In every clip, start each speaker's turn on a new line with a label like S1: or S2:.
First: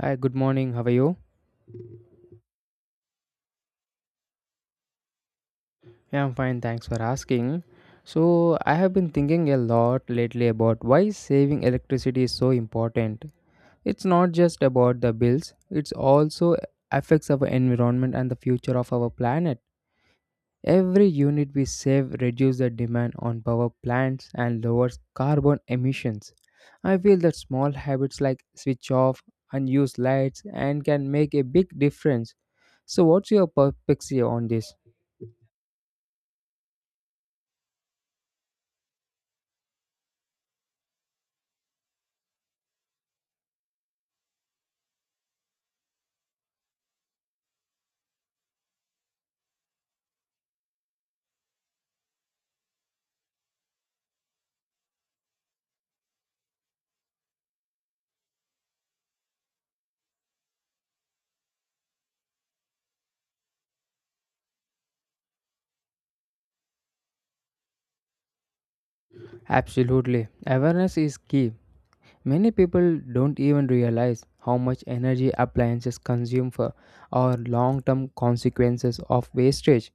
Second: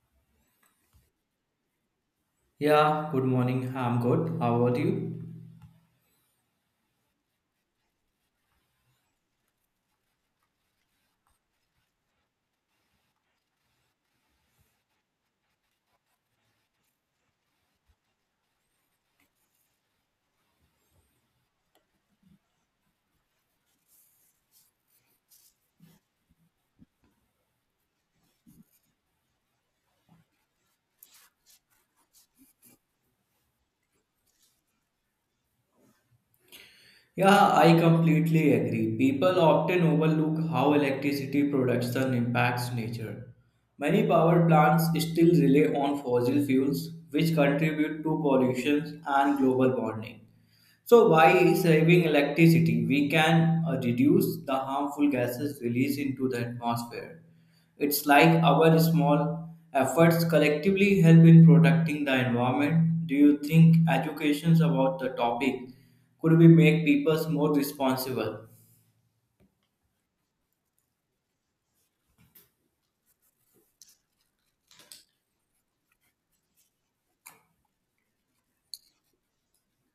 S1: Hi, good morning. How are you?
S2: Yeah, good morning. I'm good. How about you?
S1: Yeah, I'm fine. Thanks for asking. So, I have been thinking a lot lately about why saving electricity is so important. It's not just about the bills, it also affects our environment and the future of our planet. Every unit we save reduces the demand on power plants and lowers carbon emissions. I feel that small habits like switch off unused lights and can make a big difference. So what's your perspective on this?
S2: Yeah, I completely agree. People often overlook how electricity production impacts nature. Many power plants still rely on fossil fuels, which contribute to pollution and global warming. So by saving electricity, we can reduce the harmful gases released into the atmosphere. It's like our small efforts collectively help in protecting the environment. Do you think educations about the topic could we make people more responsible?
S1: Absolutely. Awareness is key. Many people don't even realize how much energy appliances consume for or long term consequences of wastage.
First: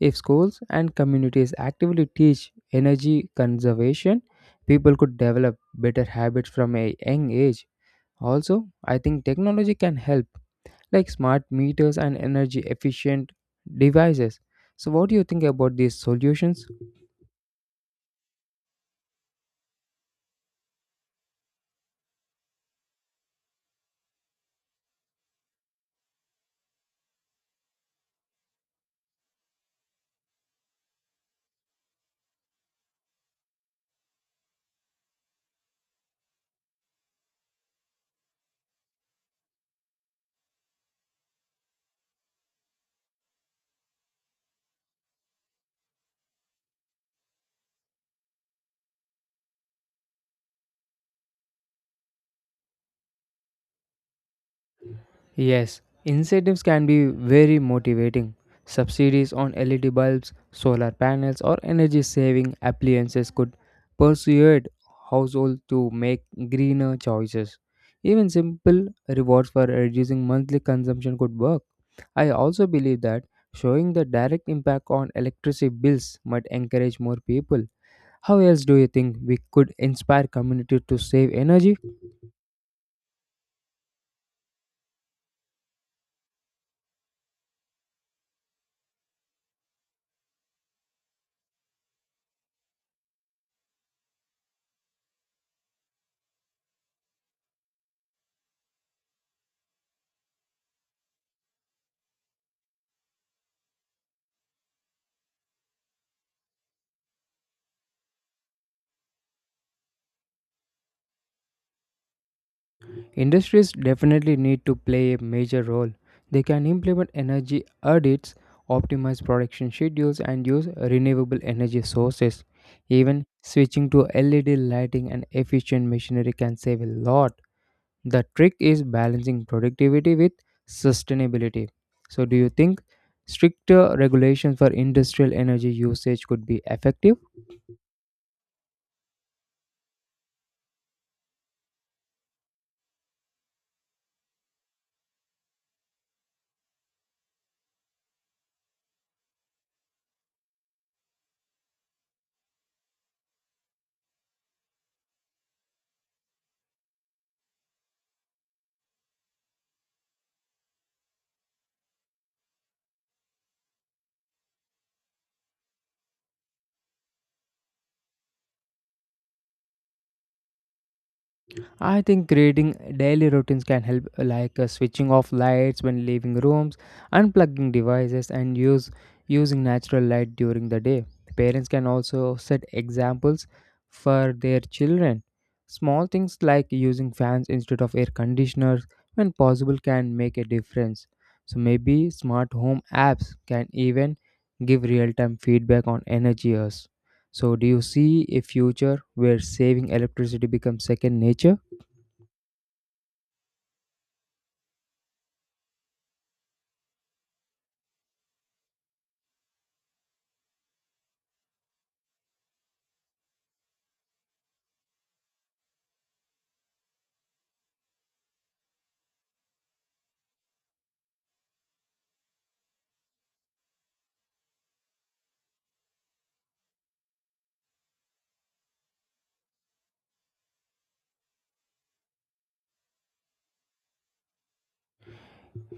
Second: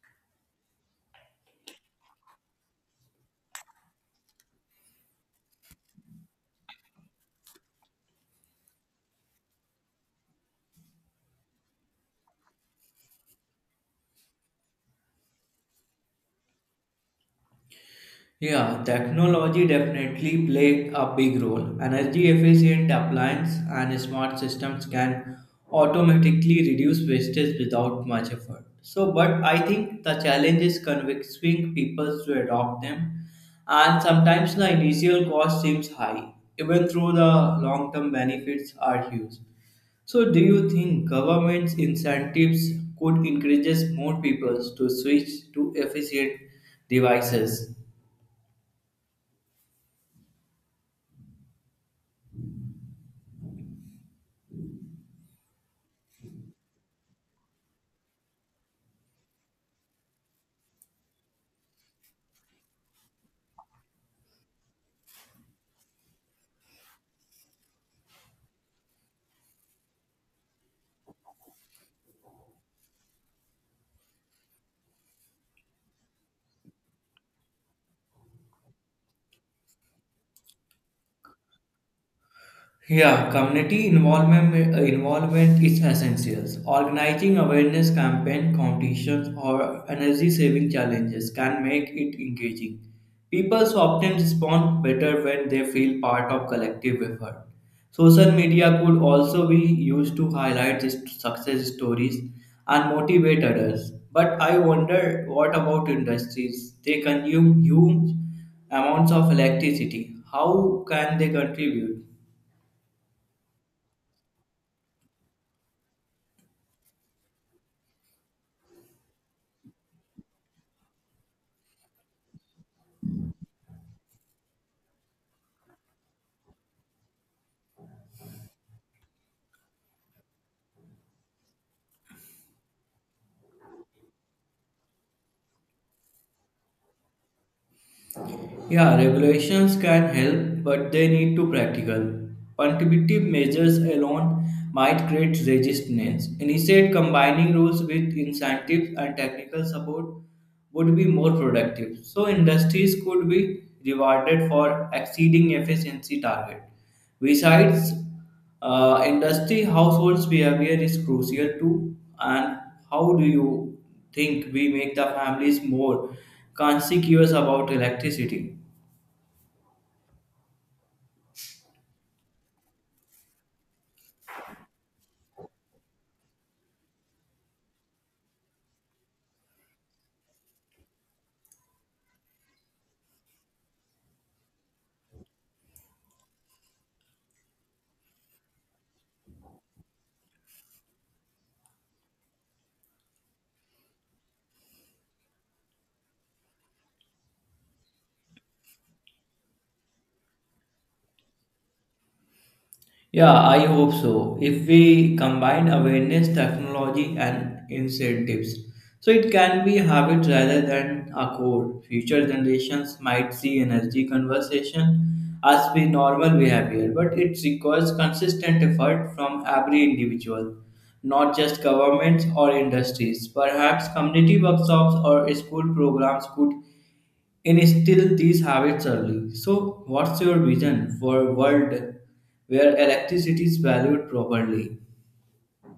S1: If schools and communities actively teach energy conservation, people could develop better habits from a young age. Also, I think technology can help, like smart meters and energy efficient devices. So, what do you think about these solutions?
S2: Yeah, technology definitely play a big role. Energy efficient appliance and smart systems can automatically reduce wastage without much effort. So, but I think the challenge is convincing people to adopt them, and sometimes the initial cost seems high, even though the long term benefits are huge. So, do you think government's incentives could encourage more people to switch to efficient devices?
S1: Yes, incentives can be very motivating. Subsidies on LED bulbs, solar panels, or energy saving appliances could persuade households to make greener choices. Even simple rewards for reducing monthly consumption could work. I also believe that showing the direct impact on electricity bills might encourage more people. How else do you think we could inspire communities to save energy?
S2: Yeah, community involvement is essential. Organizing awareness campaign, competitions, or energy saving challenges can make it engaging. People so often respond better when they feel part of collective effort. Social media could also be used to highlight these success stories and motivate others. But I wonder what about industries? They consume huge amounts of electricity. How can they contribute?
S1: Industries definitely need to play a major role. They can implement energy audits, optimize production schedules, and use renewable energy sources. Even switching to LED lighting and efficient machinery can save a lot. The trick is balancing productivity with sustainability. So, do you think stricter regulations for industrial energy usage could be effective?
S2: Yeah, regulations can help, but they need to practical. Punitive measures alone might create resistance. Instead, combining rules with incentives and technical support would be more productive. So industries could be rewarded for exceeding efficiency target. Besides, industry households behavior is crucial too. And how do you think we make the families more conscious about electricity?
S1: I think creating daily routines can help, like switching off lights when leaving rooms, unplugging devices, and use using natural light during the day. Parents can also set examples for their children. Small things like using fans instead of air conditioners when possible can make a difference. So maybe smart home apps can even give real-time feedback on energy use. So, do you see a future where saving electricity becomes second nature?
S2: Yeah, I hope so. If we combine awareness, technology, and incentives, so it can be habit rather than a code. Future generations might see energy conversation as be normal behavior, but it requires consistent effort from every individual, not just governments or industries. Perhaps community workshops or school programs could instill these habits early. So, what's your vision for a world where electricity is valued properly?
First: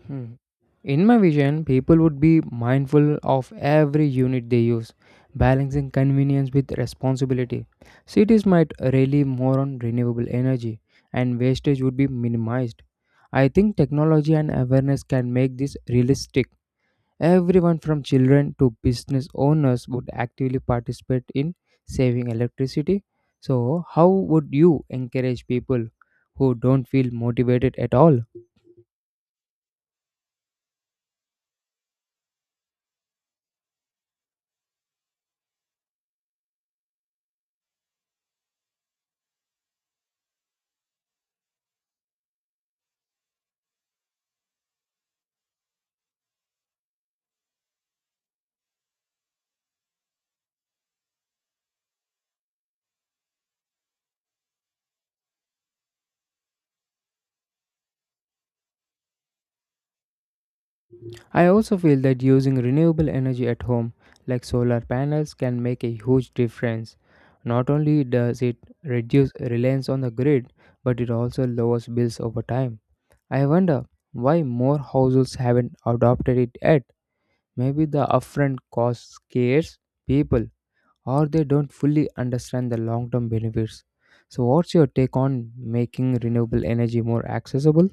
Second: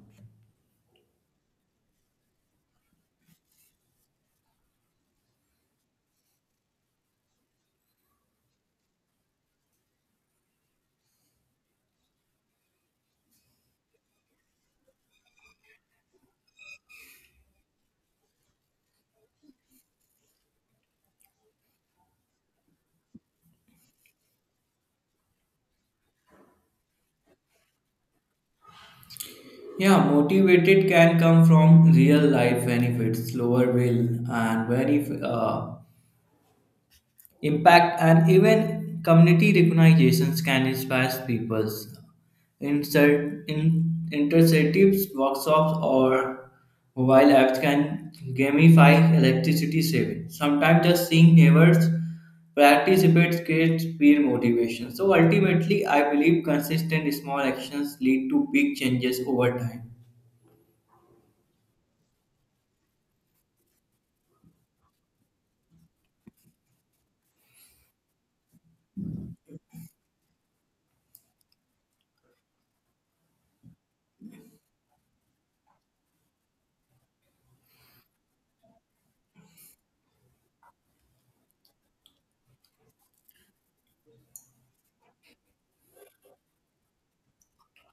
S1: Hmm. In my vision, people would be mindful of every unit they use, balancing convenience with responsibility. Cities might rely more on renewable energy, and wastage would be minimized. I think technology and awareness can make this realistic. Everyone from children to business owners would actively participate in saving electricity. So, how would you encourage people who don't feel motivated at all?
S2: Yeah, motivated can come from real life benefits, lower bill, and very Impact and even community recognitions can inspire people. Insert in interceptives, workshops, or mobile apps can gamify electricity saving. Sometimes just seeing neighbors participate creates peer motivation. So ultimately, I believe consistent small actions lead to big changes over time.
S1: I also feel that using renewable energy at home, like solar panels, can make a huge difference. Not only does it reduce reliance on the grid, but it also lowers bills over time. I wonder why more households haven't adopted it yet. Maybe the upfront cost scares people, or they don't fully understand the long term benefits. So, what's your take on making renewable energy more accessible?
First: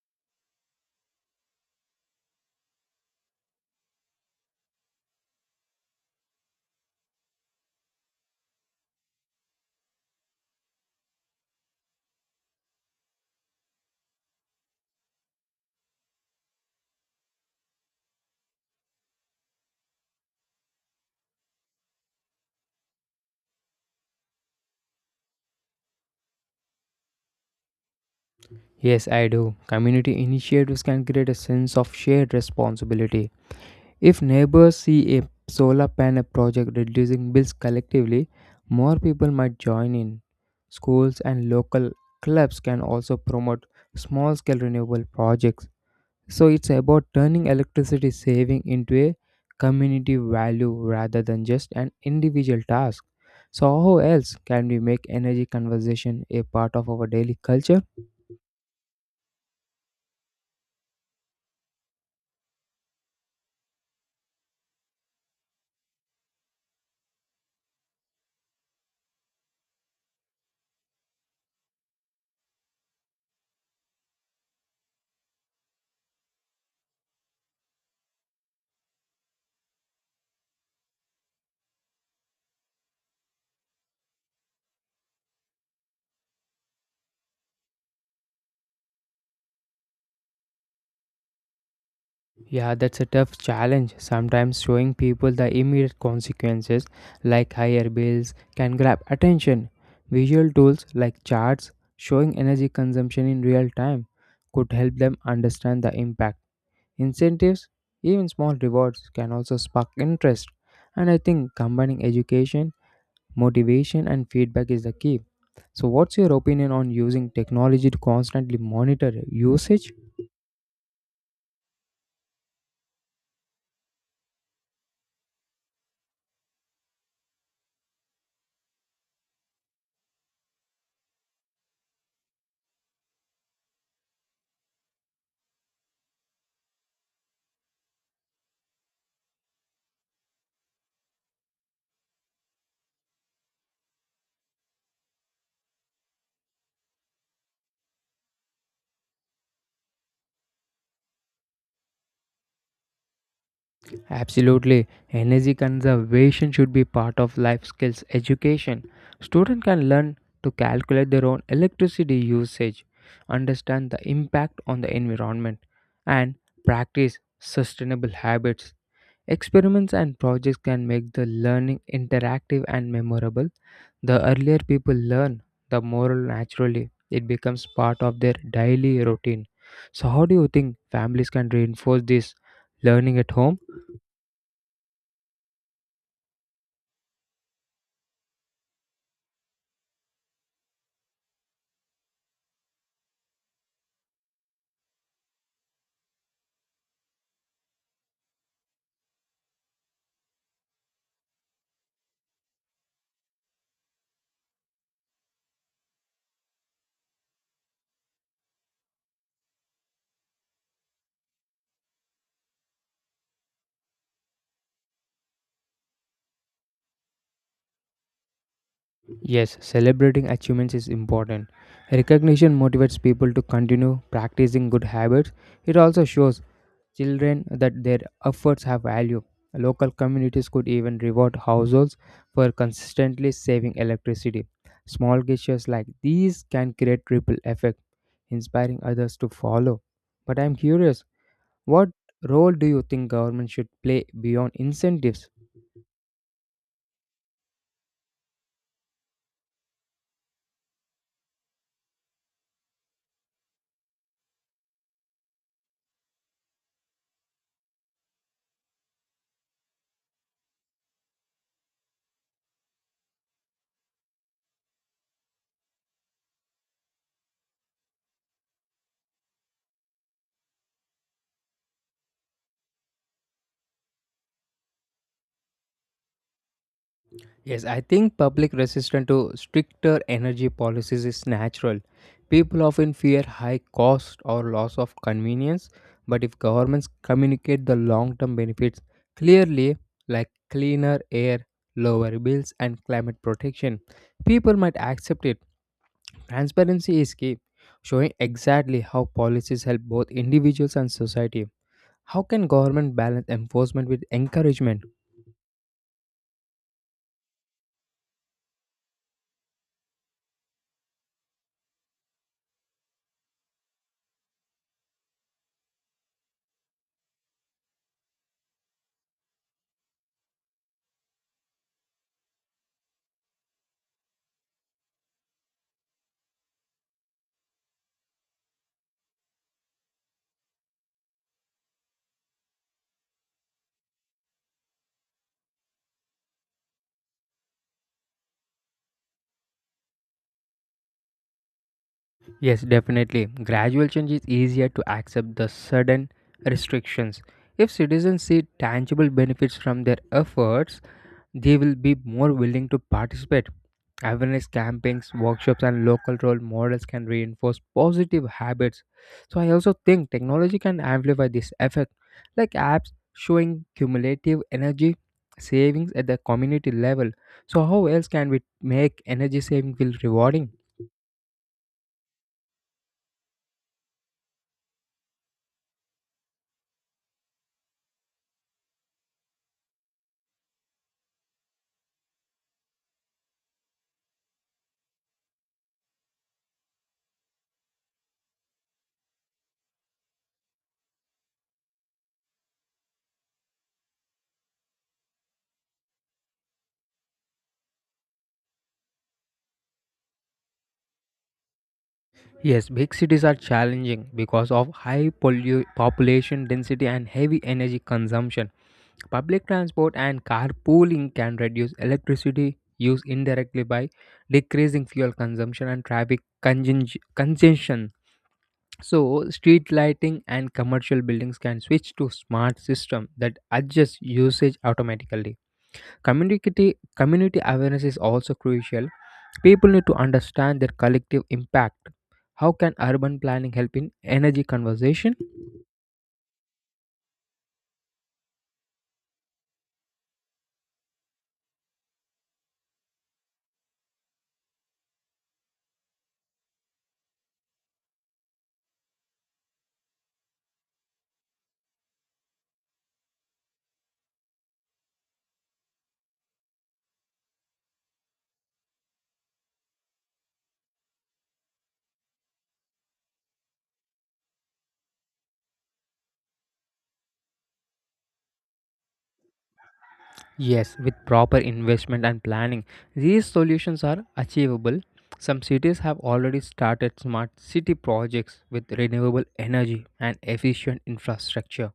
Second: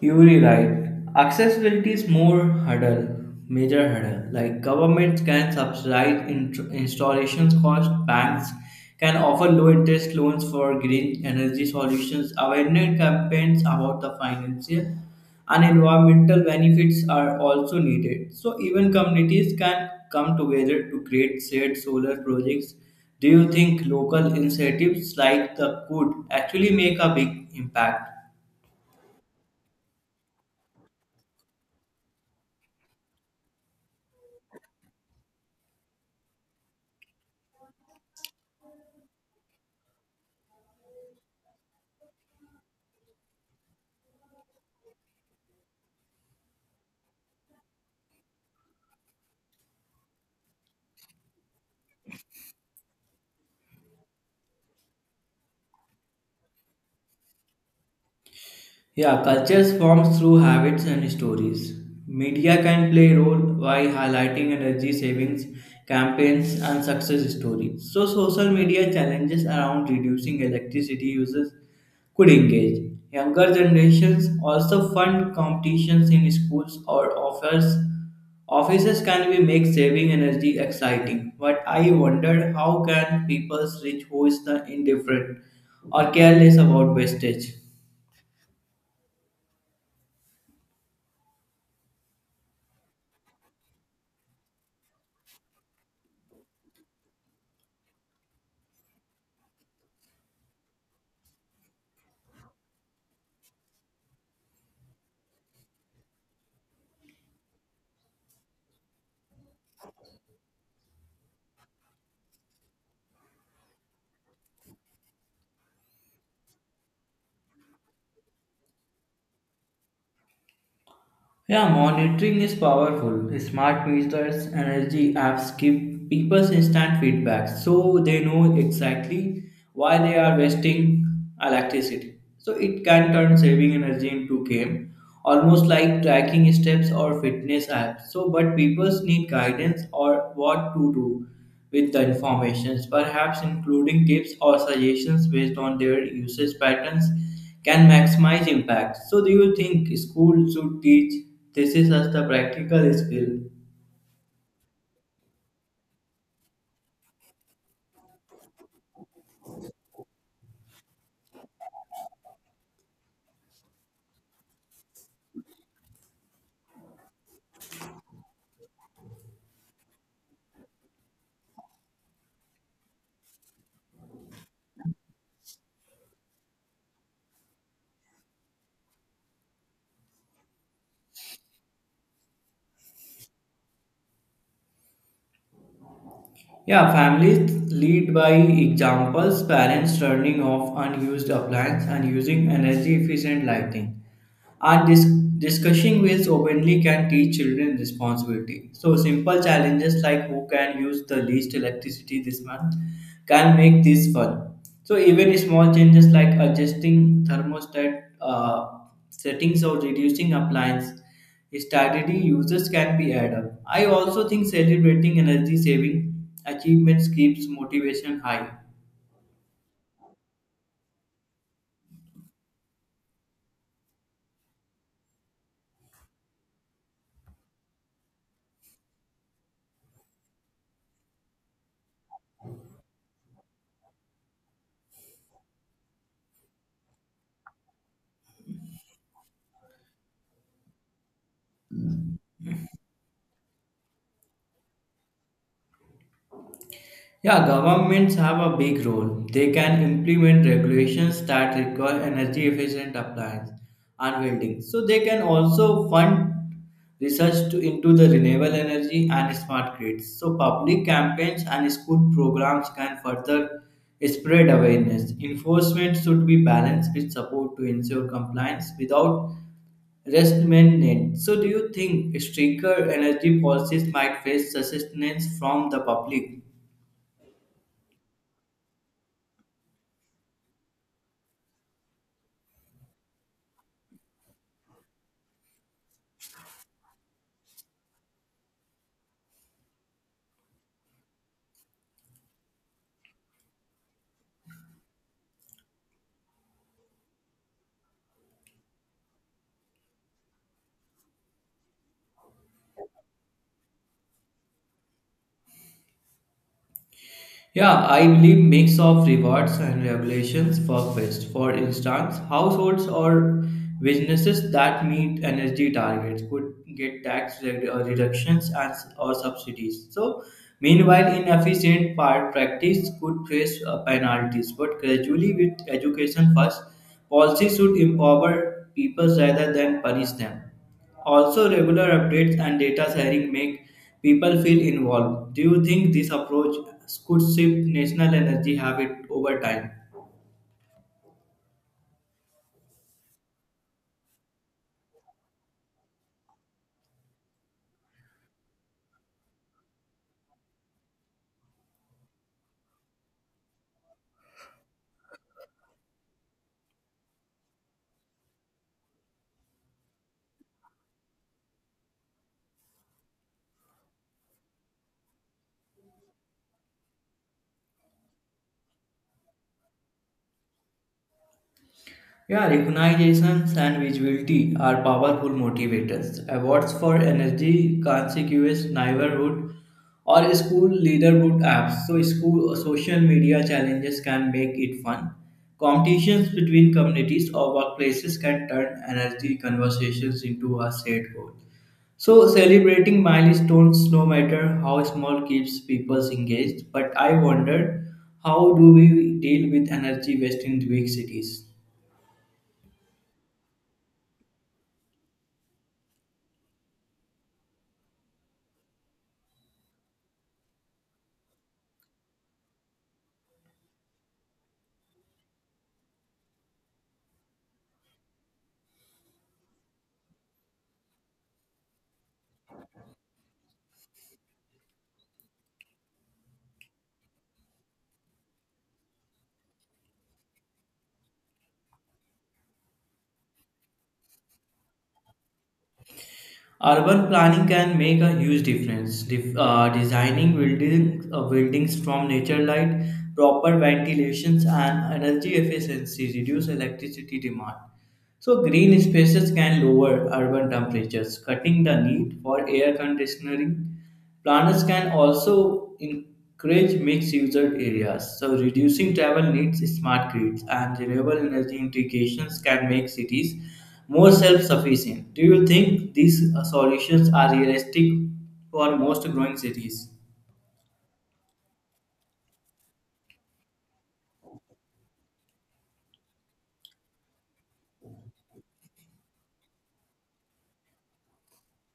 S2: You're right. Accessibility is more hurdle, major hurdle. Like governments can subsidize installations cost, banks can offer low interest loans for green energy solutions. Awareness campaigns about the financial and environmental benefits are also needed. So even communities can come together to create shared solar projects. Do you think local incentives like the could actually make a big impact?
S1: Yes, I do. Community initiatives can create a sense of shared responsibility. If neighbors see a solar panel project reducing bills collectively, more people might join in. Schools and local clubs can also promote small scale renewable projects. So it's about turning electricity saving into a community value rather than just an individual task. So how else can we make energy conservation a part of our daily culture?
S2: Yeah, cultures form through habits and stories. Media can play a role by highlighting energy savings campaigns and success stories. So social media challenges around reducing electricity uses could engage. Younger generations also fund competitions in schools or offers offices can be make saving energy exciting. But I wondered how can people reach who is the indifferent or careless about wastage.
S1: Yeah, that's a tough challenge. Sometimes showing people the immediate consequences, like higher bills, can grab attention. Visual tools like charts showing energy consumption in real time could help them understand the impact. Incentives, even small rewards, can also spark interest. And I think combining education motivation and feedback is the key. So, what's your opinion on using technology to constantly monitor usage?
S2: Yeah, monitoring is powerful. Smart meters, energy apps give people instant feedback so they know exactly why they are wasting electricity. So it can turn saving energy into game, almost like tracking steps or fitness apps. So but people need guidance or what to do with the information, perhaps including tips or suggestions based on their usage patterns can maximize impact. So, do you think school should teach this is as the practical skill?
S1: Absolutely. Energy conservation should be part of life skills education. Students can learn to calculate their own electricity usage, understand the impact on the environment, and practice sustainable habits. Experiments and projects can make the learning interactive and memorable. The earlier people learn, the more naturally it becomes part of their daily routine. So, how do you think families can reinforce this learning at home?
S2: Yeah, families lead by examples, parents turning off unused appliances and using energy efficient lighting. And discussing ways openly can teach children responsibility. So, simple challenges like who can use the least electricity this month can make this fun. So, even small changes like adjusting thermostat settings or reducing appliance strategy uses can be added up. I also think celebrating energy saving achievements keeps motivation high.
S1: Yes, celebrating achievements is important. Recognition motivates people to continue practicing good habits. It also shows children that their efforts have value. Local communities could even reward households for consistently saving electricity. Small gestures like these can create ripple effect, inspiring others to follow. But I'm curious, what role do you think government should play beyond incentives?
S2: Yeah, governments have a big role. They can implement regulations that require energy efficient appliance and building. So they can also fund research to, into the renewable energy and smart grids. So public campaigns and school programs can further spread awareness. Enforcement should be balanced with support to ensure compliance without restment. So do you think stricter energy policies might face resistance from the public?
S1: Yes, I think public resistance to stricter energy policies is natural. People often fear high cost or loss of convenience, but if governments communicate the long-term benefits clearly, like cleaner air, lower bills, and climate protection, people might accept it. Transparency is key, showing exactly how policies help both individuals and society. How can government balance enforcement with encouragement?
S2: Yeah, I believe mix of rewards and regulations work best. For instance, households or businesses that meet energy targets could get tax reductions and or subsidies. So, meanwhile, inefficient part practice could face penalties. But gradually, with education first, policies should empower people rather than punish them. Also, regular updates and data sharing make people feel involved. Do you think this approach could shift national energy habit over time?
S1: Yes, definitely. Gradual change is easier to accept than sudden restrictions. If citizens see tangible benefits from their efforts, they will be more willing to participate. Awareness campaigns, workshops, and local role models can reinforce positive habits. So, I also think technology can amplify this effect, like apps showing cumulative energy savings at the community level. So, how else can we make energy saving feel rewarding?
S2: Yeah, recognitions and visibility are powerful motivators. Awards for energy, conspicuous neighborhood, or school leaderboard apps. So, school social media challenges can make it fun. Competitions between communities or workplaces can turn energy conversations into a shared goal. So, celebrating milestones, no matter how small, keeps people engaged. But I wondered, how do we deal with energy waste in big cities?
S1: Yes, big cities are challenging because of high population density and heavy energy consumption. Public transport and carpooling can reduce electricity use indirectly by decreasing fuel consumption and traffic congestion. So, street lighting and commercial buildings can switch to smart system that adjust usage automatically. Community awareness is also crucial. People need to understand their collective impact. How can urban planning help in energy conservation?
S2: Urban planning can make a huge difference. Designing buildings from nature light, proper ventilations, and energy efficiency reduce electricity demand. So, green spaces can lower urban temperatures, cutting the need for air conditioning. Planners can also encourage mixed user areas, so reducing travel needs, smart grids, and renewable energy integrations can make cities more self sufficient. Do you think these solutions are realistic for most growing cities?
S1: Yes, with proper investment and planning, these solutions are achievable. Some cities have already started smart city projects with renewable energy and efficient infrastructure.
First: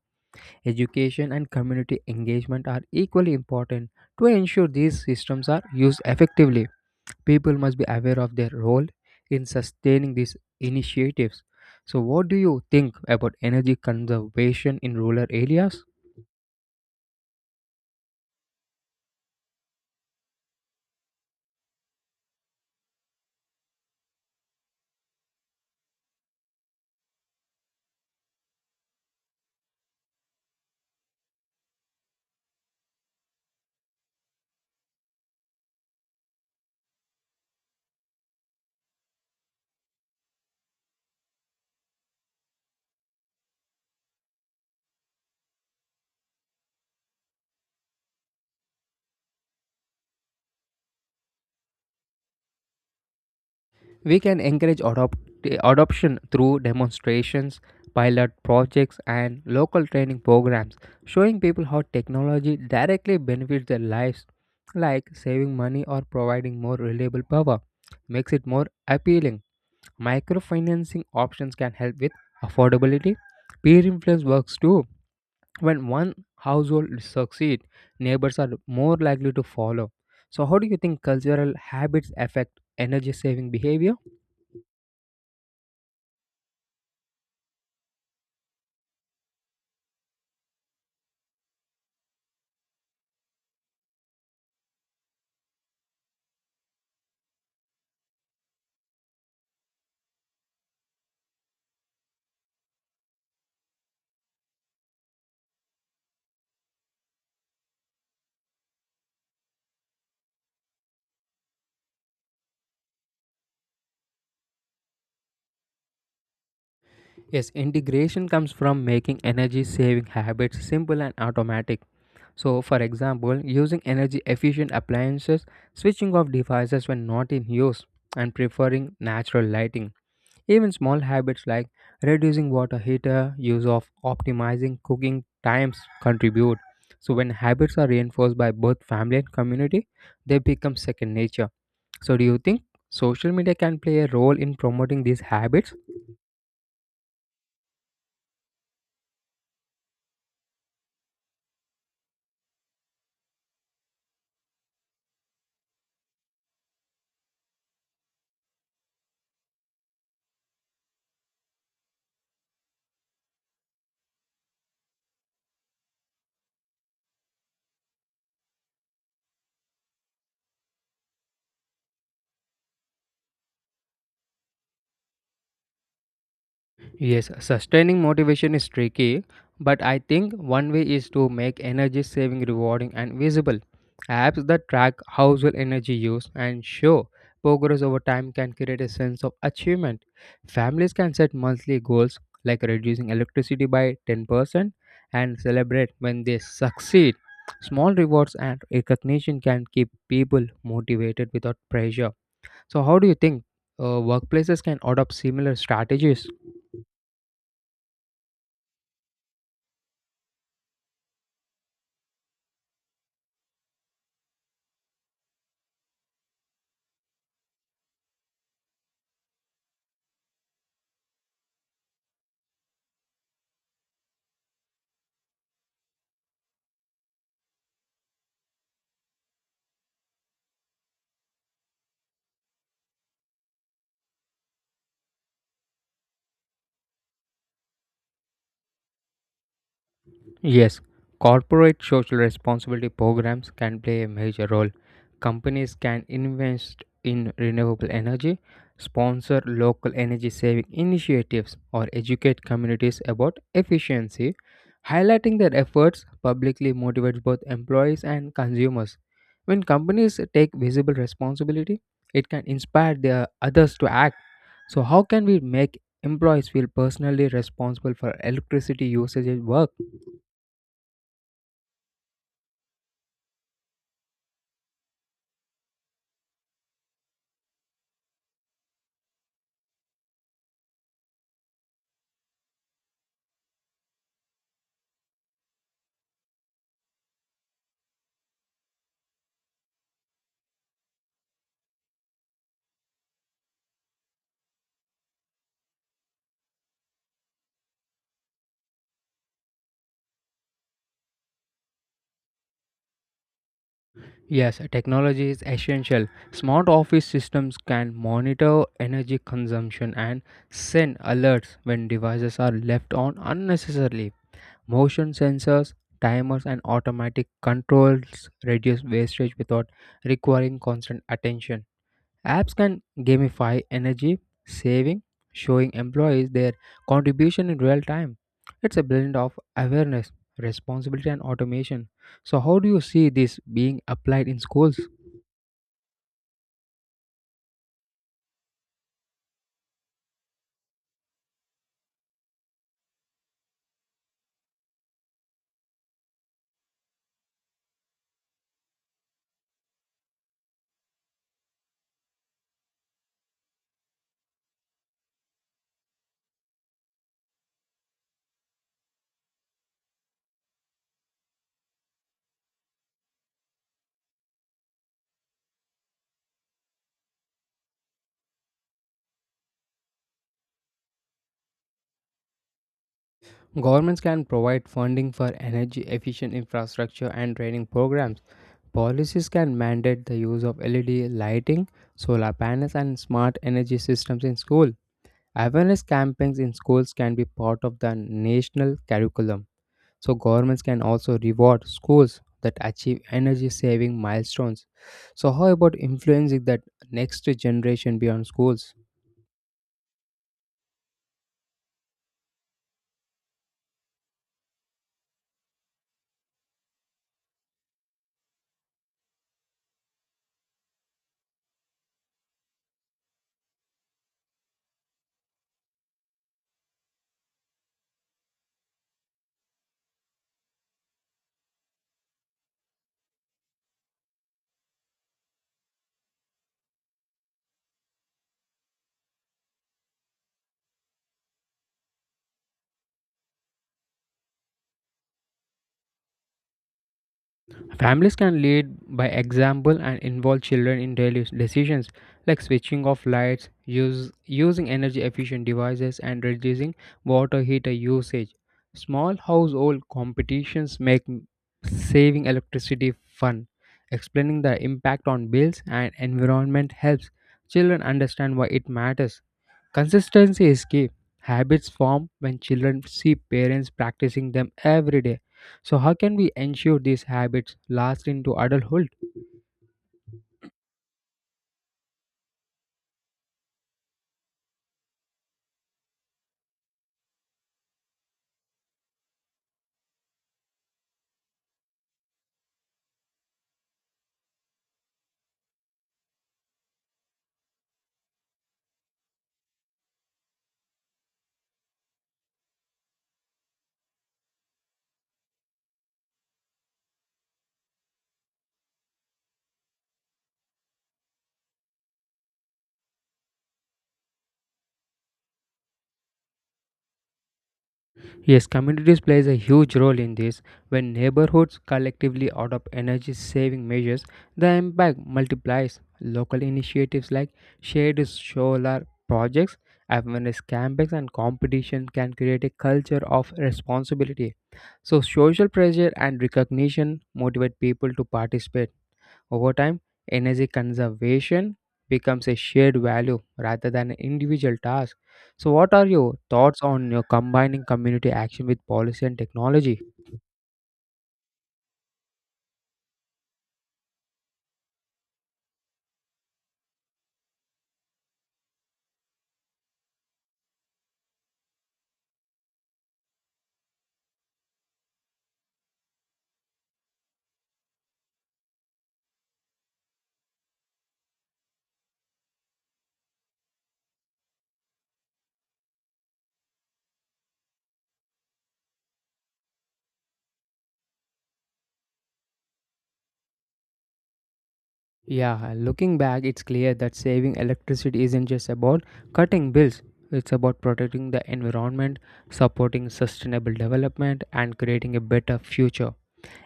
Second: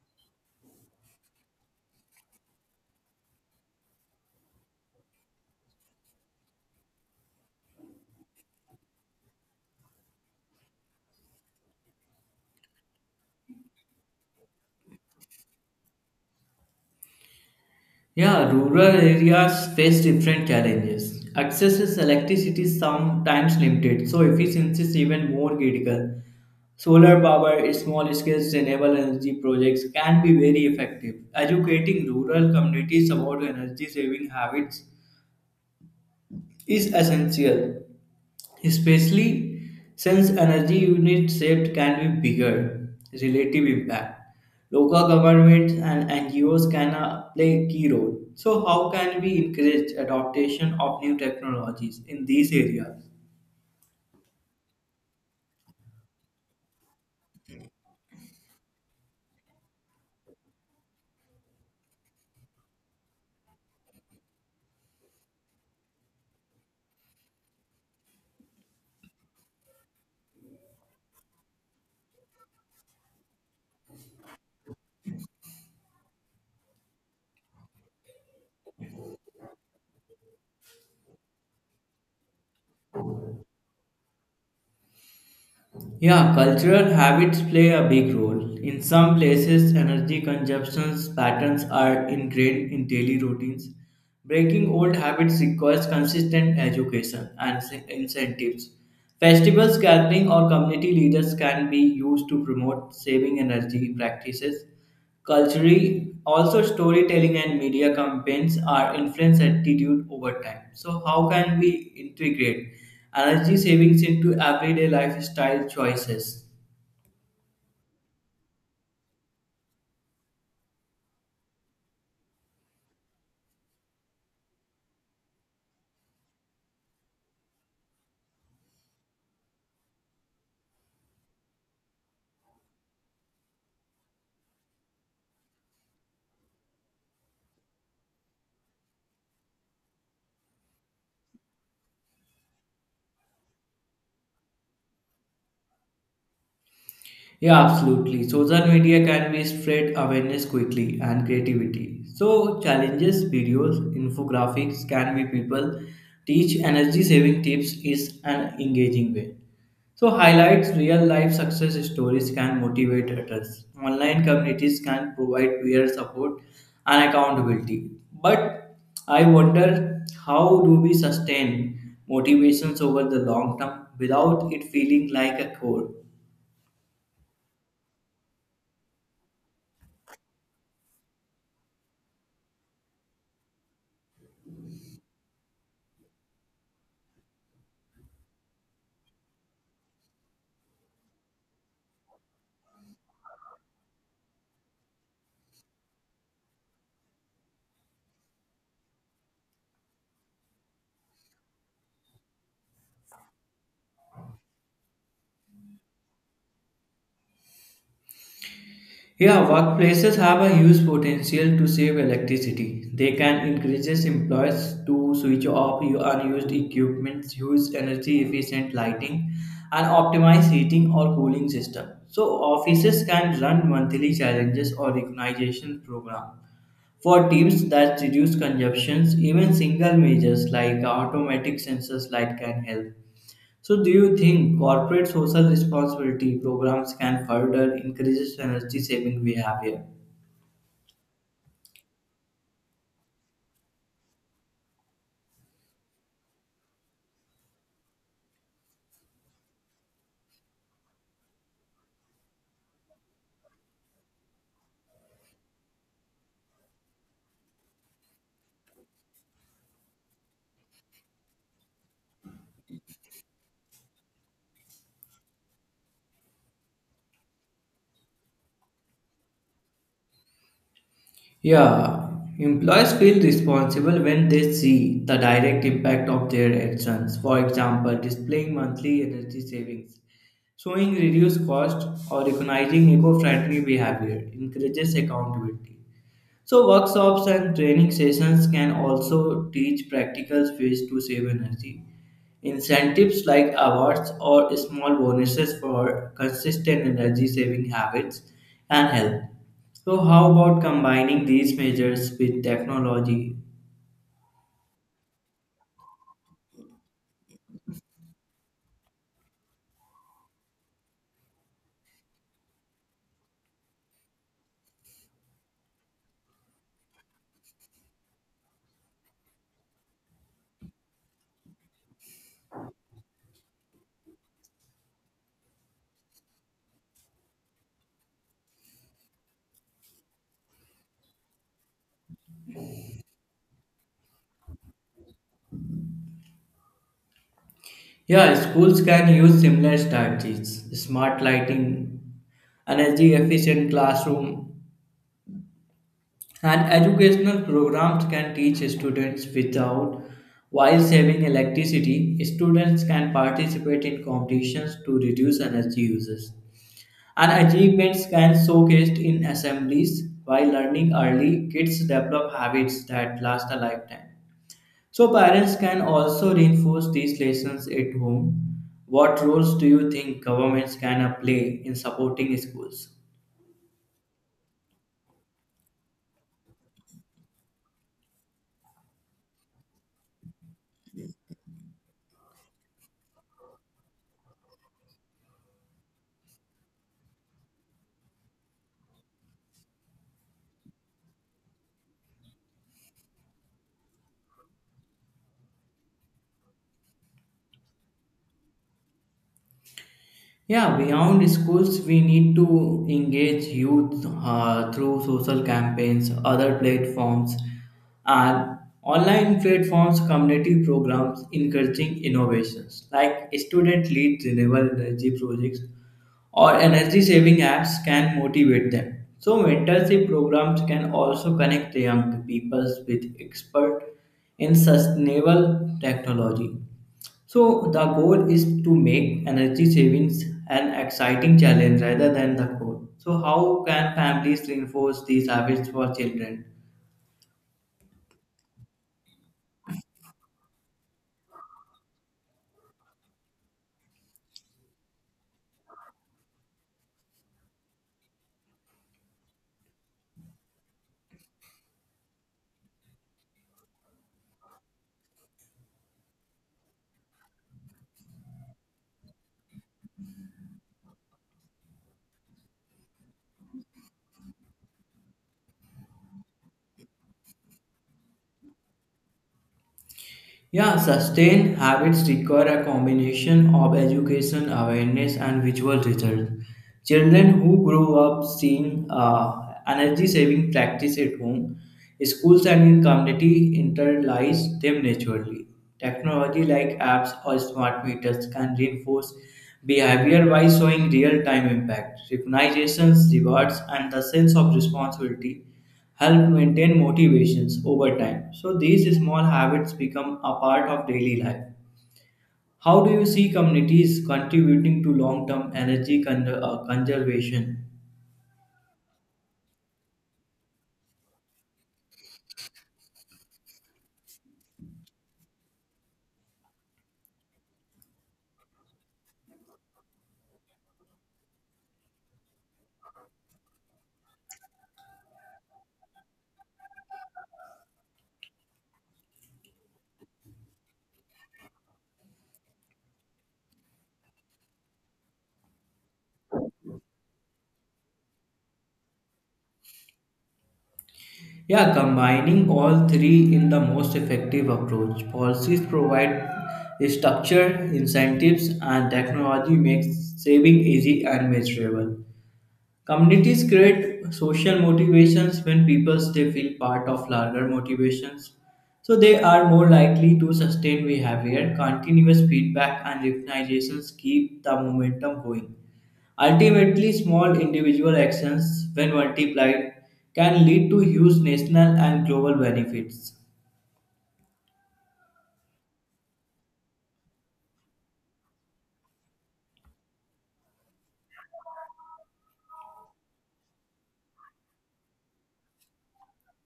S1: Education and community engagement are equally important to ensure these systems are used effectively. People must be aware of their role in sustaining these initiatives. So, what do you think about energy conservation in rural areas?
S2: Yeah, rural areas face different challenges. Access to electricity is sometimes limited, so efficiency is even more critical. Solar power, small scale sustainable energy projects can be very effective. Educating rural communities about energy saving habits is essential, especially since energy unit saved can be bigger relative impact. Local governments and NGOs can play a key role. So, how can we encourage adaptation of new technologies in these areas?
S1: We can encourage adoption through demonstrations, pilot projects, and local training programs, showing people how technology directly benefits their lives, like saving money or providing more reliable power, makes it more appealing. Microfinancing options can help with affordability. Peer influence works too. When one household succeeds, neighbors are more likely to follow. So, how do you think cultural habits affect energy saving behavior?
S2: Yeah, cultural habits play a big role. In some places, energy consumption patterns are ingrained in daily routines. Breaking old habits requires consistent education and incentives. Festivals, gathering, or community leaders can be used to promote saving energy practices. Culturally, also storytelling and media campaigns are influence attitude over time. So how can we integrate energy savings into everyday lifestyle choices?
S1: Yes, integration comes from making energy saving habits simple and automatic. So, for example, using energy efficient appliances, switching off devices when not in use, and preferring natural lighting. Even small habits like reducing water heater use of optimizing cooking times contribute. So when habits are reinforced by both family and community, they become second nature. So do you think social media can play a role in promoting these habits?
S2: Yeah, absolutely. Social media can be spread awareness quickly and creativity. So challenges, videos, infographics can be people teach energy saving tips is an engaging way. So highlights real life success stories can motivate others. Online communities can provide peer support and accountability. But I wonder how do we sustain motivations over the long term without it feeling like a chore?
S1: Yes, sustaining motivation is tricky, but I think one way is to make energy saving rewarding and visible. Apps that track household energy use and show progress over time can create a sense of achievement. Families can set monthly goals like reducing electricity by 10% and celebrate when they succeed. Small rewards and recognition can keep people motivated without pressure. So, how do you think workplaces can adopt similar strategies?
S2: Yeah, workplaces have a huge potential to save electricity. They can encourage employees to switch off unused equipment, use energy efficient lighting, and optimize heating or cooling system. So offices can run monthly challenges or recognition program for tips that reduce consumptions, even single measures like automatic sensors light can help. So, do you think corporate social responsibility programs can further increase energy saving behavior?
S1: Yes, corporate social responsibility programs can play a major role. Companies can invest in renewable energy, sponsor local energy saving initiatives, or educate communities about efficiency. Highlighting their efforts publicly motivates both employees and consumers. When companies take visible responsibility, it can inspire their others to act. So, how can we make employees feel personally responsible for electricity usage at work?
S2: Yeah, employees feel responsible when they see the direct impact of their actions. For example, displaying monthly energy savings, showing reduced cost, or recognizing eco friendly behavior encourages accountability. So, workshops and training sessions can also teach practical ways to save energy. Incentives like awards or small bonuses for consistent energy saving habits and health. So, how about combining these measures with technology?
S1: Yes, technology is essential. Smart office systems can monitor energy consumption and send alerts when devices are left on unnecessarily. Motion sensors, timers, and automatic controls reduce wastage without requiring constant attention. Apps can gamify energy saving, showing employees their contribution in real time. It's a blend of awareness, responsibility, and automation. So, how do you see this being applied in schools?
S2: Yeah, schools can use similar strategies, smart lighting, energy efficient classroom and educational programs can teach students without, while saving electricity, students can participate in competitions to reduce energy uses. And achievements can showcased in assemblies. While learning early, kids develop habits that last a lifetime. So parents can also reinforce these lessons at home. What roles do you think governments can play in supporting schools?
S1: Governments can provide funding for energy efficient infrastructure and training programs. Policies can mandate the use of LED lighting, solar panels, and smart energy systems in school. Awareness campaigns in schools can be part of the national curriculum. So, governments can also reward schools that achieve energy saving milestones. So, how about influencing that next generation beyond schools?
S2: Yeah, beyond schools, we need to engage youth through social campaigns, other platforms, and online platforms, community programs encouraging innovations like student led renewable energy projects or energy saving apps can motivate them. So, mentorship programs can also connect the young people with experts in sustainable technology. So the goal is to make energy savings an exciting challenge rather than the goal. So how can families reinforce these habits for children?
S1: Families can lead by example and involve children in daily decisions like switching off lights, using energy efficient devices, and reducing water heater usage. Small household competitions make saving electricity fun. Explaining the impact on bills and environment helps children understand why it matters. Consistency is key. Habits form when children see parents practicing them every day. So, how can we ensure these habits last into adulthood?
S2: Yeah, sustained habits require a combination of education, awareness, and visual results. Children who grow up seeing energy saving practice at home, schools, and in community internalize them naturally. Technology like apps or smart meters can reinforce behavior by showing real time impact, recognitions, rewards, and the sense of responsibility help maintain motivations over time. So these small habits become a part of daily life. How do you see communities contributing to long-term conservation?
S1: Yes, communities plays a huge role in this. When neighborhoods collectively adopt energy saving measures, the impact multiplies. Local initiatives like shared solar projects, awareness campaigns and competition can create a culture of responsibility. So social pressure and recognition motivate people to participate. Over time, energy conservation becomes a shared value rather than an individual task. So, what are your thoughts on your combining community action with policy and technology?
S2: Yeah, combining all three in the most effective approach. Policies provide structure, incentives, and technology makes saving easy and measurable. Communities create social motivations when people they feel part of larger motivations. So they are more likely to sustain behavior, continuous feedback and recognitions keep the momentum going. Ultimately, small individual actions, when multiplied, can lead to huge national and global benefits.
S1: Yeah, looking back, it's clear that saving electricity isn't just about cutting bills. It's about protecting the environment, supporting sustainable development, and creating a better future.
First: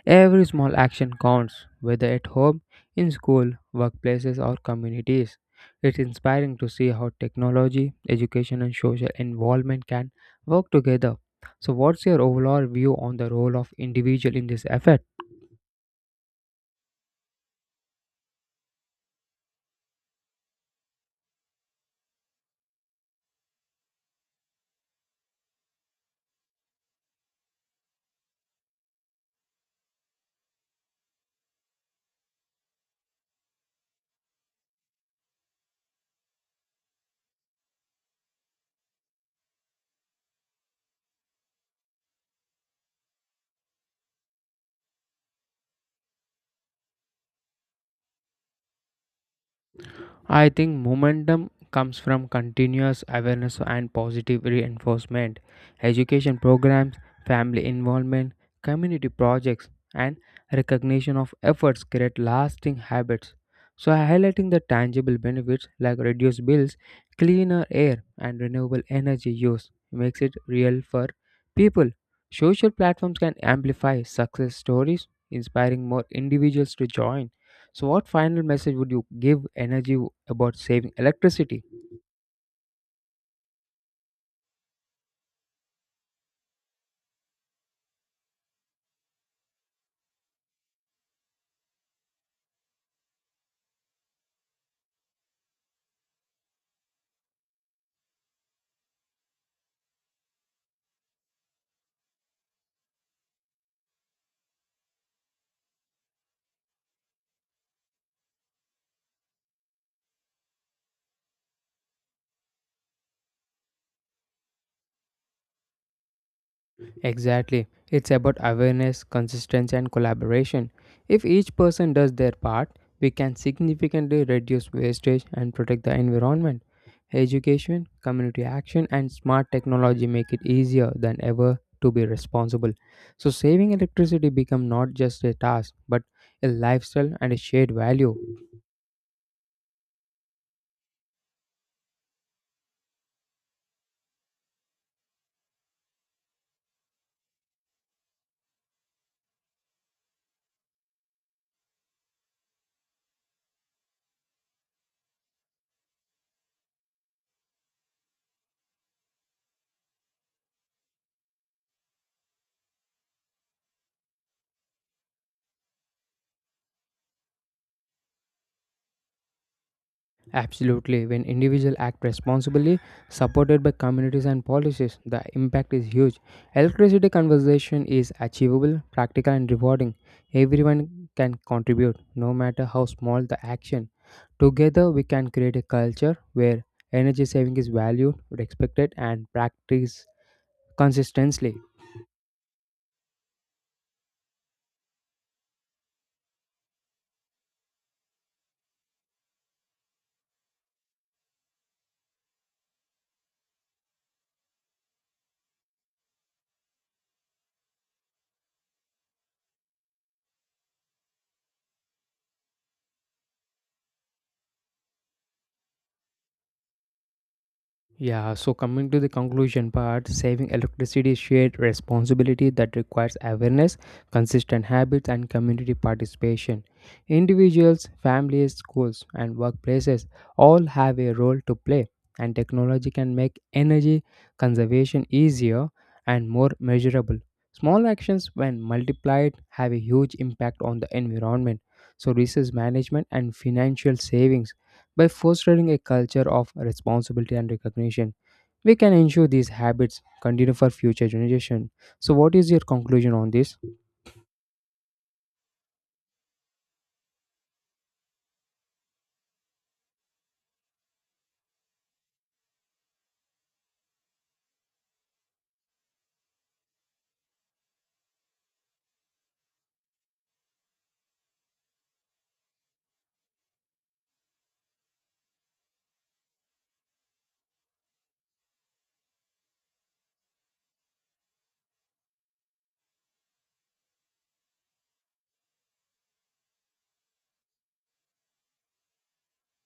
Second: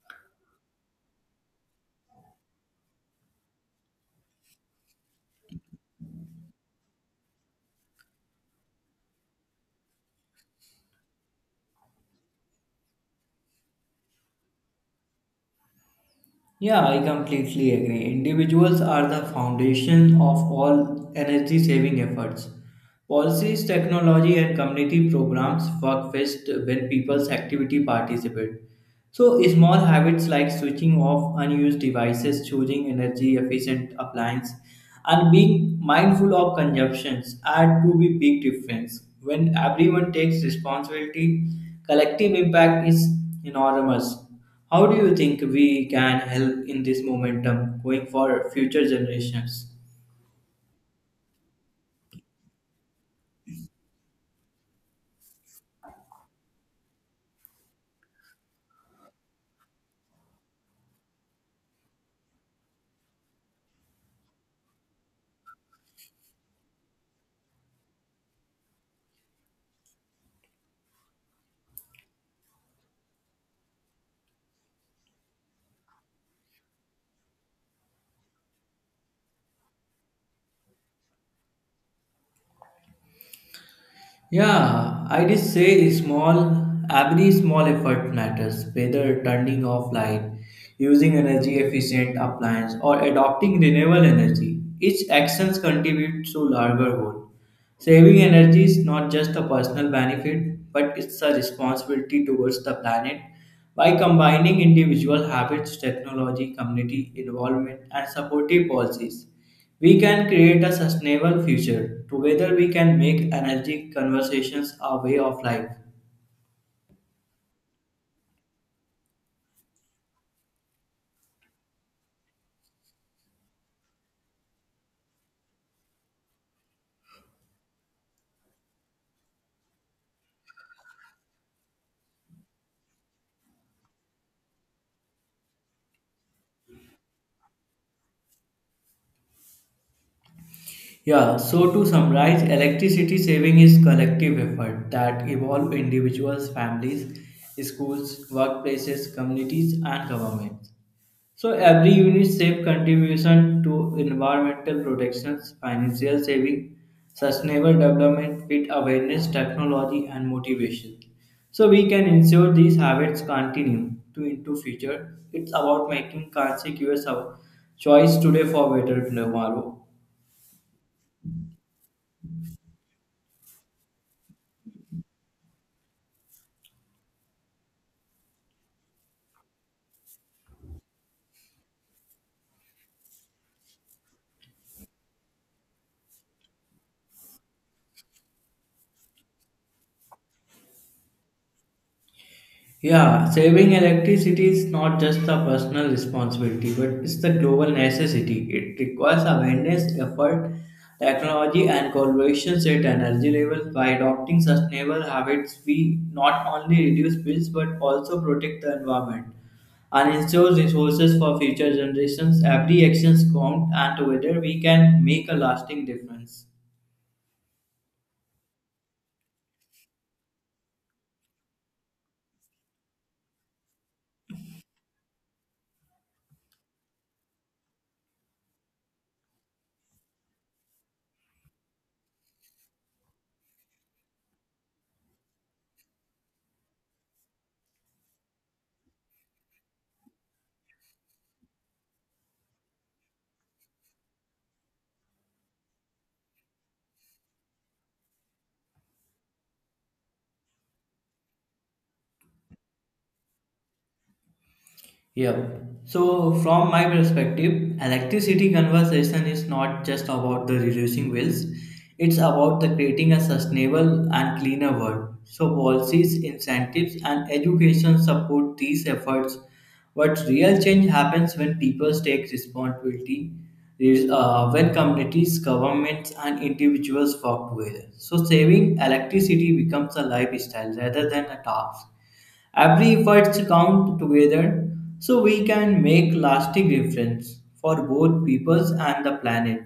S1: Every small action counts, whether at home, in school, workplaces, or communities. It's inspiring to see how technology, education, and social involvement can work together. So, what's your overall view on the role of individual in this effort?
S2: Yeah, I completely agree. Individuals are the foundation of all energy saving efforts. Policies, technology, and community programs work best when people's activity participate. So, small habits like switching off unused devices, choosing energy efficient appliances, and being mindful of consumptions add to be big difference. When everyone takes responsibility, collective impact is enormous. How do you think we can help in this momentum going for future generations?
S1: I think momentum comes from continuous awareness and positive reinforcement. Education programs, family involvement, community projects, and recognition of efforts create lasting habits. So, highlighting the tangible benefits like reduced bills, cleaner air, and renewable energy use makes it real for people. Social platforms can amplify success stories, inspiring more individuals to join. So, what final message would you give energy about saving electricity?
S2: Yeah, I just say small, every small effort matters, whether turning off light, using energy efficient appliance, or adopting renewable energy. Each actions contributes to larger whole. Saving energy is not just a personal benefit, but it's a responsibility towards the planet. By combining individual habits, technology, community involvement, and supportive policies. We can create a sustainable future. Together, we can make energy conversations a way of life.
S1: Exactly. It's about awareness, consistency, and collaboration. If each person does their part, we can significantly reduce wastage and protect the environment. Education, community action, and smart technology make it easier than ever to be responsible. So, saving electricity become not just a task, but a lifestyle and a shared value.
S2: Yeah, so to summarize, electricity saving is collective effort that involve individuals, families, schools, workplaces, communities and governments. So every unit safe contribution to environmental protections, financial saving, sustainable development with awareness, technology and motivation. So we can ensure these habits continue to into future. It's about making consecutive choice today for better tomorrow.
S1: Absolutely. When individuals act responsibly, supported by communities and policies, the impact is huge. Electricity conservation is achievable, practical, and rewarding. Everyone can contribute, no matter how small the action. Together, we can create a culture where energy saving is valued, respected, and practiced consistently.
S2: Yeah, saving electricity is not just a personal responsibility, but it's the global necessity. It requires awareness, effort, technology, and collaboration at energy levels. By adopting sustainable habits, we not only reduce bills but also protect the environment and ensure resources for future generations. Every action counts, and together we can make a lasting difference.
S1: Yeah, so coming to the conclusion part, saving electricity is shared responsibility that requires awareness, consistent habits, and community participation. Individuals, families, schools, and workplaces all have a role to play, and technology can make energy conservation easier and more measurable. Small actions, when multiplied, have a huge impact on the environment. So, resource management and financial savings by fostering a culture of responsibility and recognition, we can ensure these habits continue for future generations. So, what is your conclusion on this?
S2: Yeah, so from my perspective, electricity conversation is not just about the reducing bills; it's about the creating a sustainable and cleaner world. So, policies, incentives, and education support these efforts. But real change happens when people take responsibility, when communities, governments, and individuals work together. So, saving electricity becomes a lifestyle rather than a task. Every efforts count together so we can make lasting difference for both peoples and the planet.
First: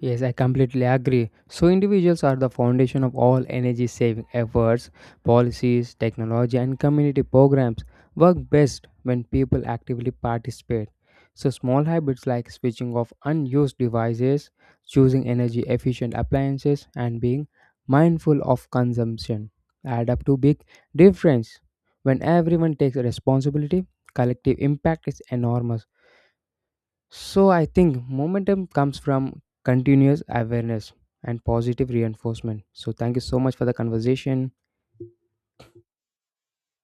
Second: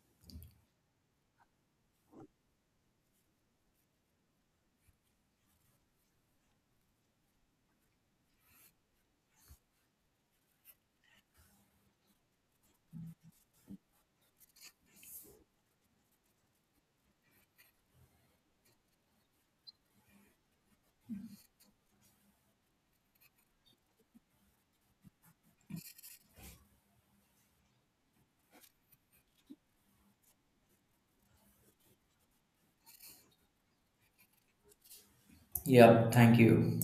S1: Yes, I completely agree. So, individuals are the foundation of all energy saving efforts, policies, technology, and community programs work best when people actively participate. So, small habits like switching off unused devices, choosing energy efficient appliances, and being mindful of consumption add up to big difference. When everyone takes responsibility, collective impact is enormous. So I think momentum comes from continuous awareness and positive reinforcement. So thank you so much for the conversation.
S2: Yep, thank you.